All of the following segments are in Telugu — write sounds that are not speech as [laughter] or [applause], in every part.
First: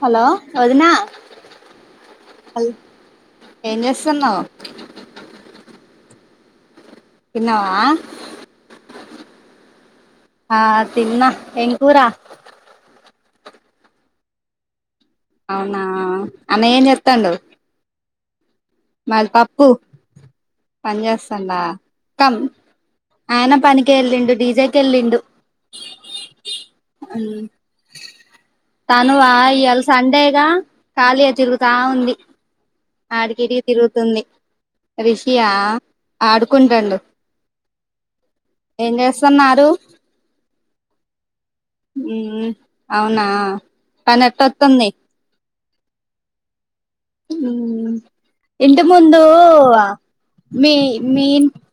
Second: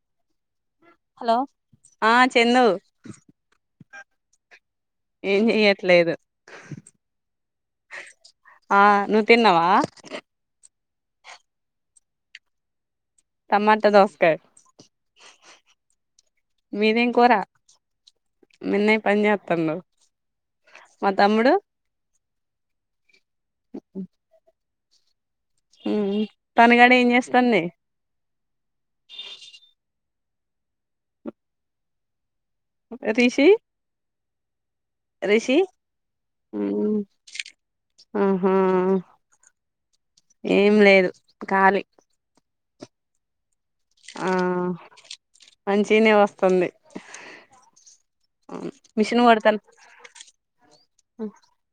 హలో వదిన హలో ఆ చందు ఏం చేస్తున్నావు లేదు తిన్నావా ఆ నువ్వు తిన్నవా ఆ తిన్న ఎమ్ కూర టమాటా దోసకాయ్ అవునా అన్నయ ఏం మీదేం చెత్తాండో కూర మీ అన్నయ్య పని మాది పప్పు చేత్తండు పని మా తమ్ముడు చేస్తాండా కమ్ ఆయన పనికి ఎల్లిండు డిజె తెల్లిండు మ్మ్ తనుగాడు ఏం చేస్తాంది తను ఆ ఎల్ సండేగా ఖాళీయే తిరుగుతా ఉంది ఆడికి రిషి ఈటికి తిరుగుతుంది రిషి యా మ్మ్ ఆడుకుంటాండు ఆహా ఏం చేస్తున్నారు ఏం లేదు ఖాళీ హ్మ్ అవునా తను ఎట్టోత్తుంది మంచినే వస్తుంది ఇంటి మిషన్ ముందు కొడతాను మీ మీ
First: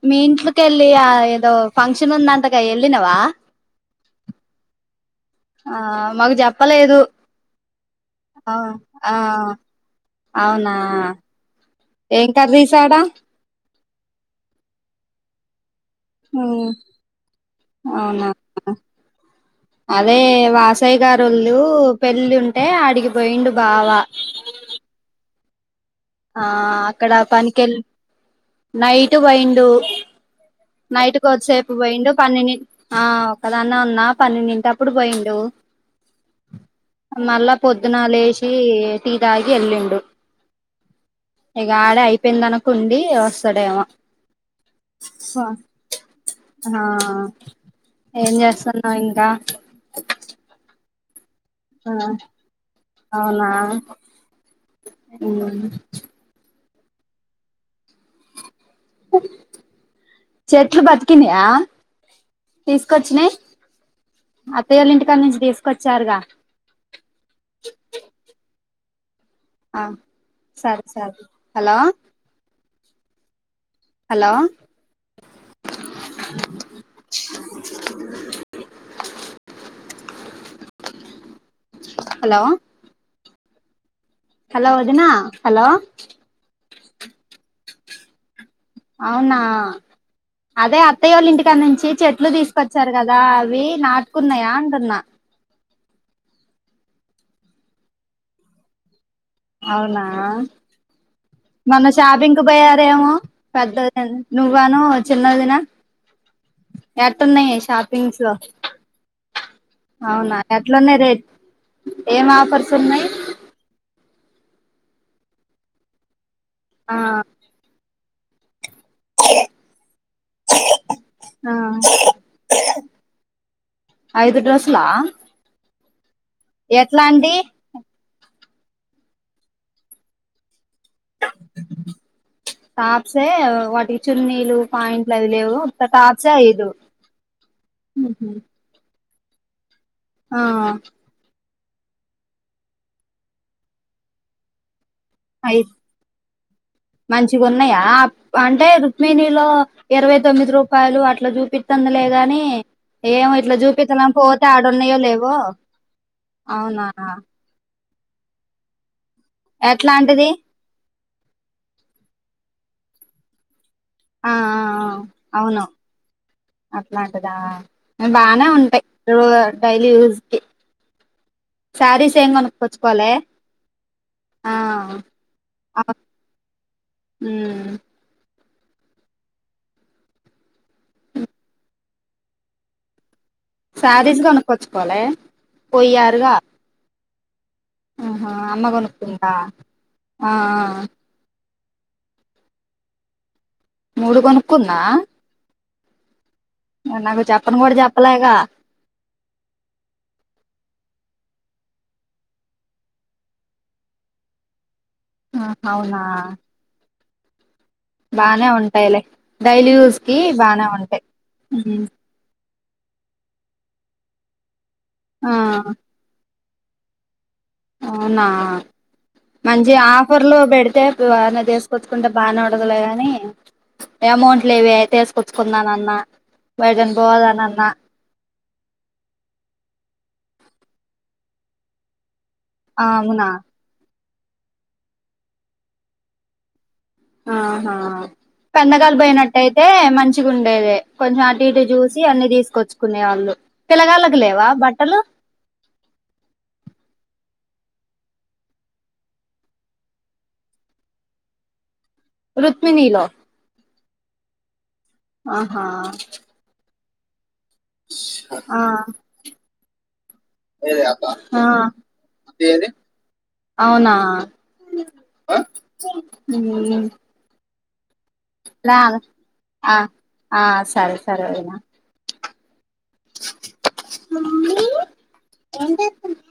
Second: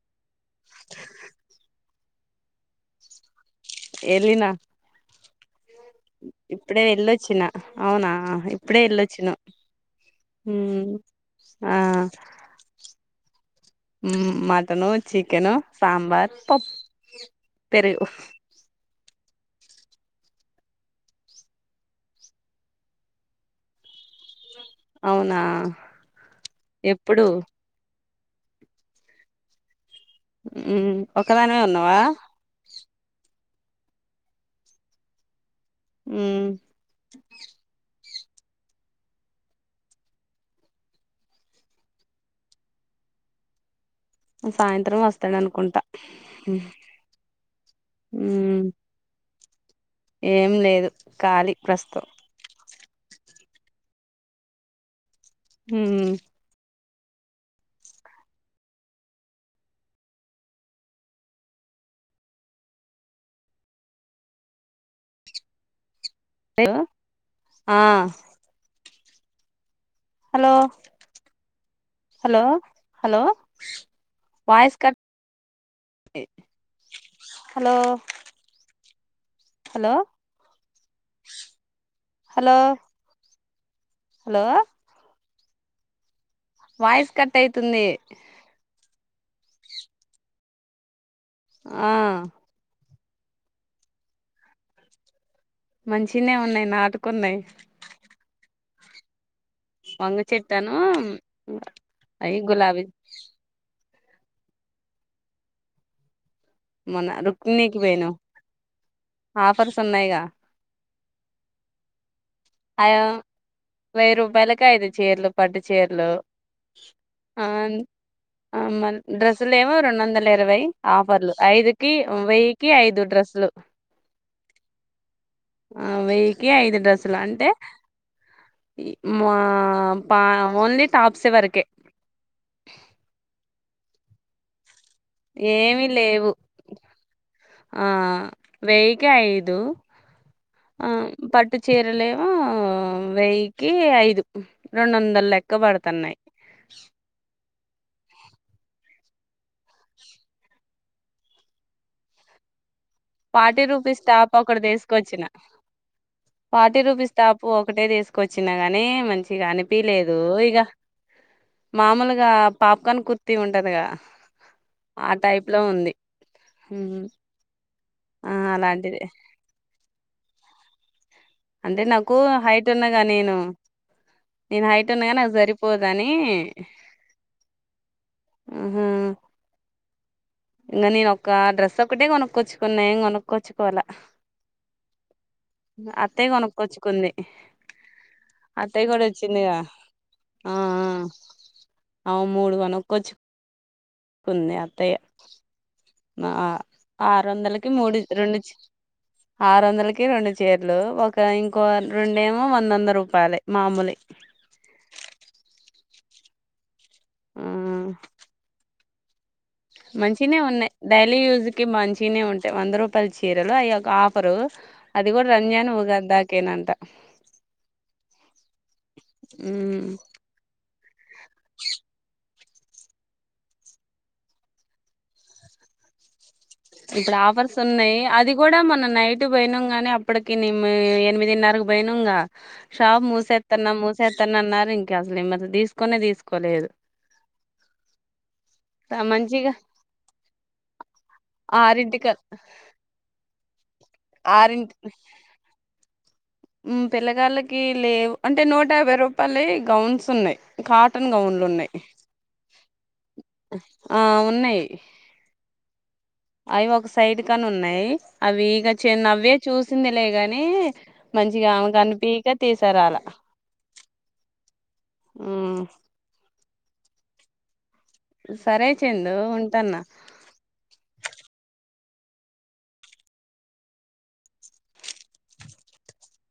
మీ ఇంట్ల కెళ్ళి ఆ ఏదో ఫంక్షన్ ఉందంటగా ఎల్లినవా ఎల్లినా ఆ మాకు చెప్పలేదు వెళ్ళొచ్చిన అవునా ఆ ఇప్పుడే ఆ వెళ్ళొచ్చినవ్ అవునా మ్మ్ ఆ ఏం కర్రీస్ అడా మటను చికెను సాంబార్ ఉమ్, పప్ పెరుగు అవునా అదే వాసయ్య గారొళ్ళు పెళ్ళి ఉంటే ఆడిగిపోయిండు బావ అవునా ఆ అక్కడ ఎప్పుడు పనికెల్ నైటు బోయిండు మ్మ్ నైటు ఒకదానివే కొద్దిసేపు ఉన్నావా పోయిండు పన్నెండి ఆ ఒక్కదాన్నే ఉన్నా పన్నెండింటప్పుడు పోయిండు మ్మ్ మళ్ళా పొద్దునాలే చ్చి టీ తాగి ఎళ్ళిండు ఇగ ఆడే అయిపోయిందనుకుండి వస్తడేమో సాయంత్రం వస్తాడు అనుకుంటా ఆ ఏం మ్మ్ చేస్తున్నావ్ ఇంకా ఏం లేదు ఖాళీ ఆ ప్రస్తుతం అవునా ఆ ఉ మ్మ్ చెట్లు బతికినయా తీసుకొచ్చినయి అత్తయోల్ల ఇంటికాని నుంచి తీసుకొచ్చారుగా ఆ ఆ హలో సరే సరే hello hello hello hello voice cut hello hello hello hello వదిన హలో వాయిస్ కట్ అయితుంది అవునా అదే అత్తయ్య యోల ఇంటి కా నుంచి ఆ చెట్లు తీసుకచ్చ చారు కదా అవి నాటుకున్నాయా అంటున్నా మంచిగానే ఉన్నాయి నాటుకున్నాయి అవునా వంగ చెట్టాను మొన్న షాపింగ్ అయి కు గులాబీ పోయారేమో పెద్ద నువ్వాను చిన్నదిన మొన్న ఎట్టున్నాయి రుక్మిణికి పోయినం షాపింగ్స్ ఆఫర్స్ ఉన్నాయిగా అవునా ఎట్లున్నాయి రేట్ ఏం ఆఫర్స్ అ ఉన్నయి వెయ్యి రూపాయలకి ఐదు చీరలు పట్టు చీరలు ఆ ఆ మరి డ్రెస్సులు ఏమో రెండు వందల ఇరవై ఆఫర్లు ఆ ఐదుకి వెయ్యికి ఐదు డ్రెస్సులు ఆ ఆ వెయ్యి కి ఐదు డ్రస్సులు అంటే మా పా ఓన్లీ టాప్స్ వరకే టాప్స్ ఎ వా ఈ చున్నీలు పాయింట్లు అవి లేవు ఉత్త ఏమి టాప్స్ లేవు ఐదు ఒకే ఐదు ఆ ఆ పట్టు చీరలేమొ వెయ్యకి ఐదు రెండు వందలు లెక్క పడుతున్నాయి ఇ ఉన్నాయా అంటే రుక్మిణిలో ఇరవై తొమ్మిది రూపా రూపాయలు అట్ల చూపిత్తానందిలే కని ఏమో ఇట్లా ఫార్టీ రూపీస్ చూపించాల టాప్ పోతే ఒకటి ఆడన్నాయో తీసుకొచ్చిన లేవో ఫార్టీ అవునా రూపీస్ టాప్ ఒకటే తీసుకొచ్చిన గాని మంచి అనిపిలేదు ఎట్లాంటిది ఇగ మామూలుగా పాప్కార్న్ కుర్తీ ఉం టది గా ఆ ఆ టైప్ లో అవును ఉంది ఆ బాగానే అలాంటిది ఉంటాయి డైలీ ఉస్ కి అంటే శారీస్ నాకు ఏం హైట్ ఉన్నగా కొనుక్కొచ్చుకోలే నేను ఆ నేను హైట్ ఉన్నగా నాకు అవ్- సరిపోదని ఉమ్ ఆహా ఇంకా నేను ఒకక్క డ్రెస్ ఒక్కటే కొనక్కొచ్చుకున్నా ఎం కొను శారీస్ కొనుక్కొచ్చుకోలే అత్తయ్య పోయ్యారుగా [inaudible] ఆహా అమ్మ అత్తయ్య కూడా కొనుక్కుందా వచ్చిందిగా ఆ ఆ ఆ అమే మూడు కొనక్కొచ్చు మూడు కొనుక్కుందా నాకు ఆరు చెప్పను వందలకి కూడా మూడు చెప్పలేగా రెండు చి ఆరు వందలకి రెండు చీరలు ఒక ఇ ఇంకో రెండేమో వంద వంద రూపాయలు మామూలుయి ఆ అవునా బాగానే ఉం టాయి లే మంచినే ఉన్నాయ్ డైలీ యూజ్ కి ఉమ్ మంచినే ఉంటా వంద రూపాయల చీరలు అయొక ఆఫరు అది కూడా ఆ రంజాన్ ఉగాది దాకా కేనాంటా అవునా మంచి ఉమ్, ఆఫర్లు పెడితే న తీసుకొచ్చుకుంటే బాగానే ఉ లే కాని అమౌంట్లువే తీసుకొచ్చుకున్నానన్న ఇక్కడ ఆఫర్స్ ఉన్నాయి అది కూడా మొన్న నైట్ పోయినం గనీ అప్పటికి కిని ఎనిమిదిన్నరకు పోయినంగా ఆ షాబ్ అవునా మూసేత్తన్నా మూస చేతన అన్నారు ఇంకా అసలుమ తీసుకుొనే తీసుకోలేదు ఆహా పెందగాలు ఆ మంచిగా పోయినట్టయితే మంచిగా ఉండేది కొంచెం ఇటి చూసి ఆరింటికి అన్ని తీసుకొచ్చుకునే వాళ్ళు పిలగాళకు లేవా బట్టలు పిల్లగాళ్లకి లేవు అంటే నూట యాభై రూపాయలు గౌన్స్ ఉన్నాయి కాటన్ గౌన్లు ఉన్నాయి రుత్మినీలో ఆ ఉన్నాయి ఆహా సైడు క్కనున్నాయి అవి ఆ ఇగ చిన్నవే చూసిందిలే గాని ఆ మంచిగా ఆమె కనిపీక తీసారు అలా అవునా ఊ ఊ ఉ సరే లాను చందు ఆ ఉంటాన్న ఆ సరే సరే వదినా మమ్మీ ఏం చేస్తున్నావ్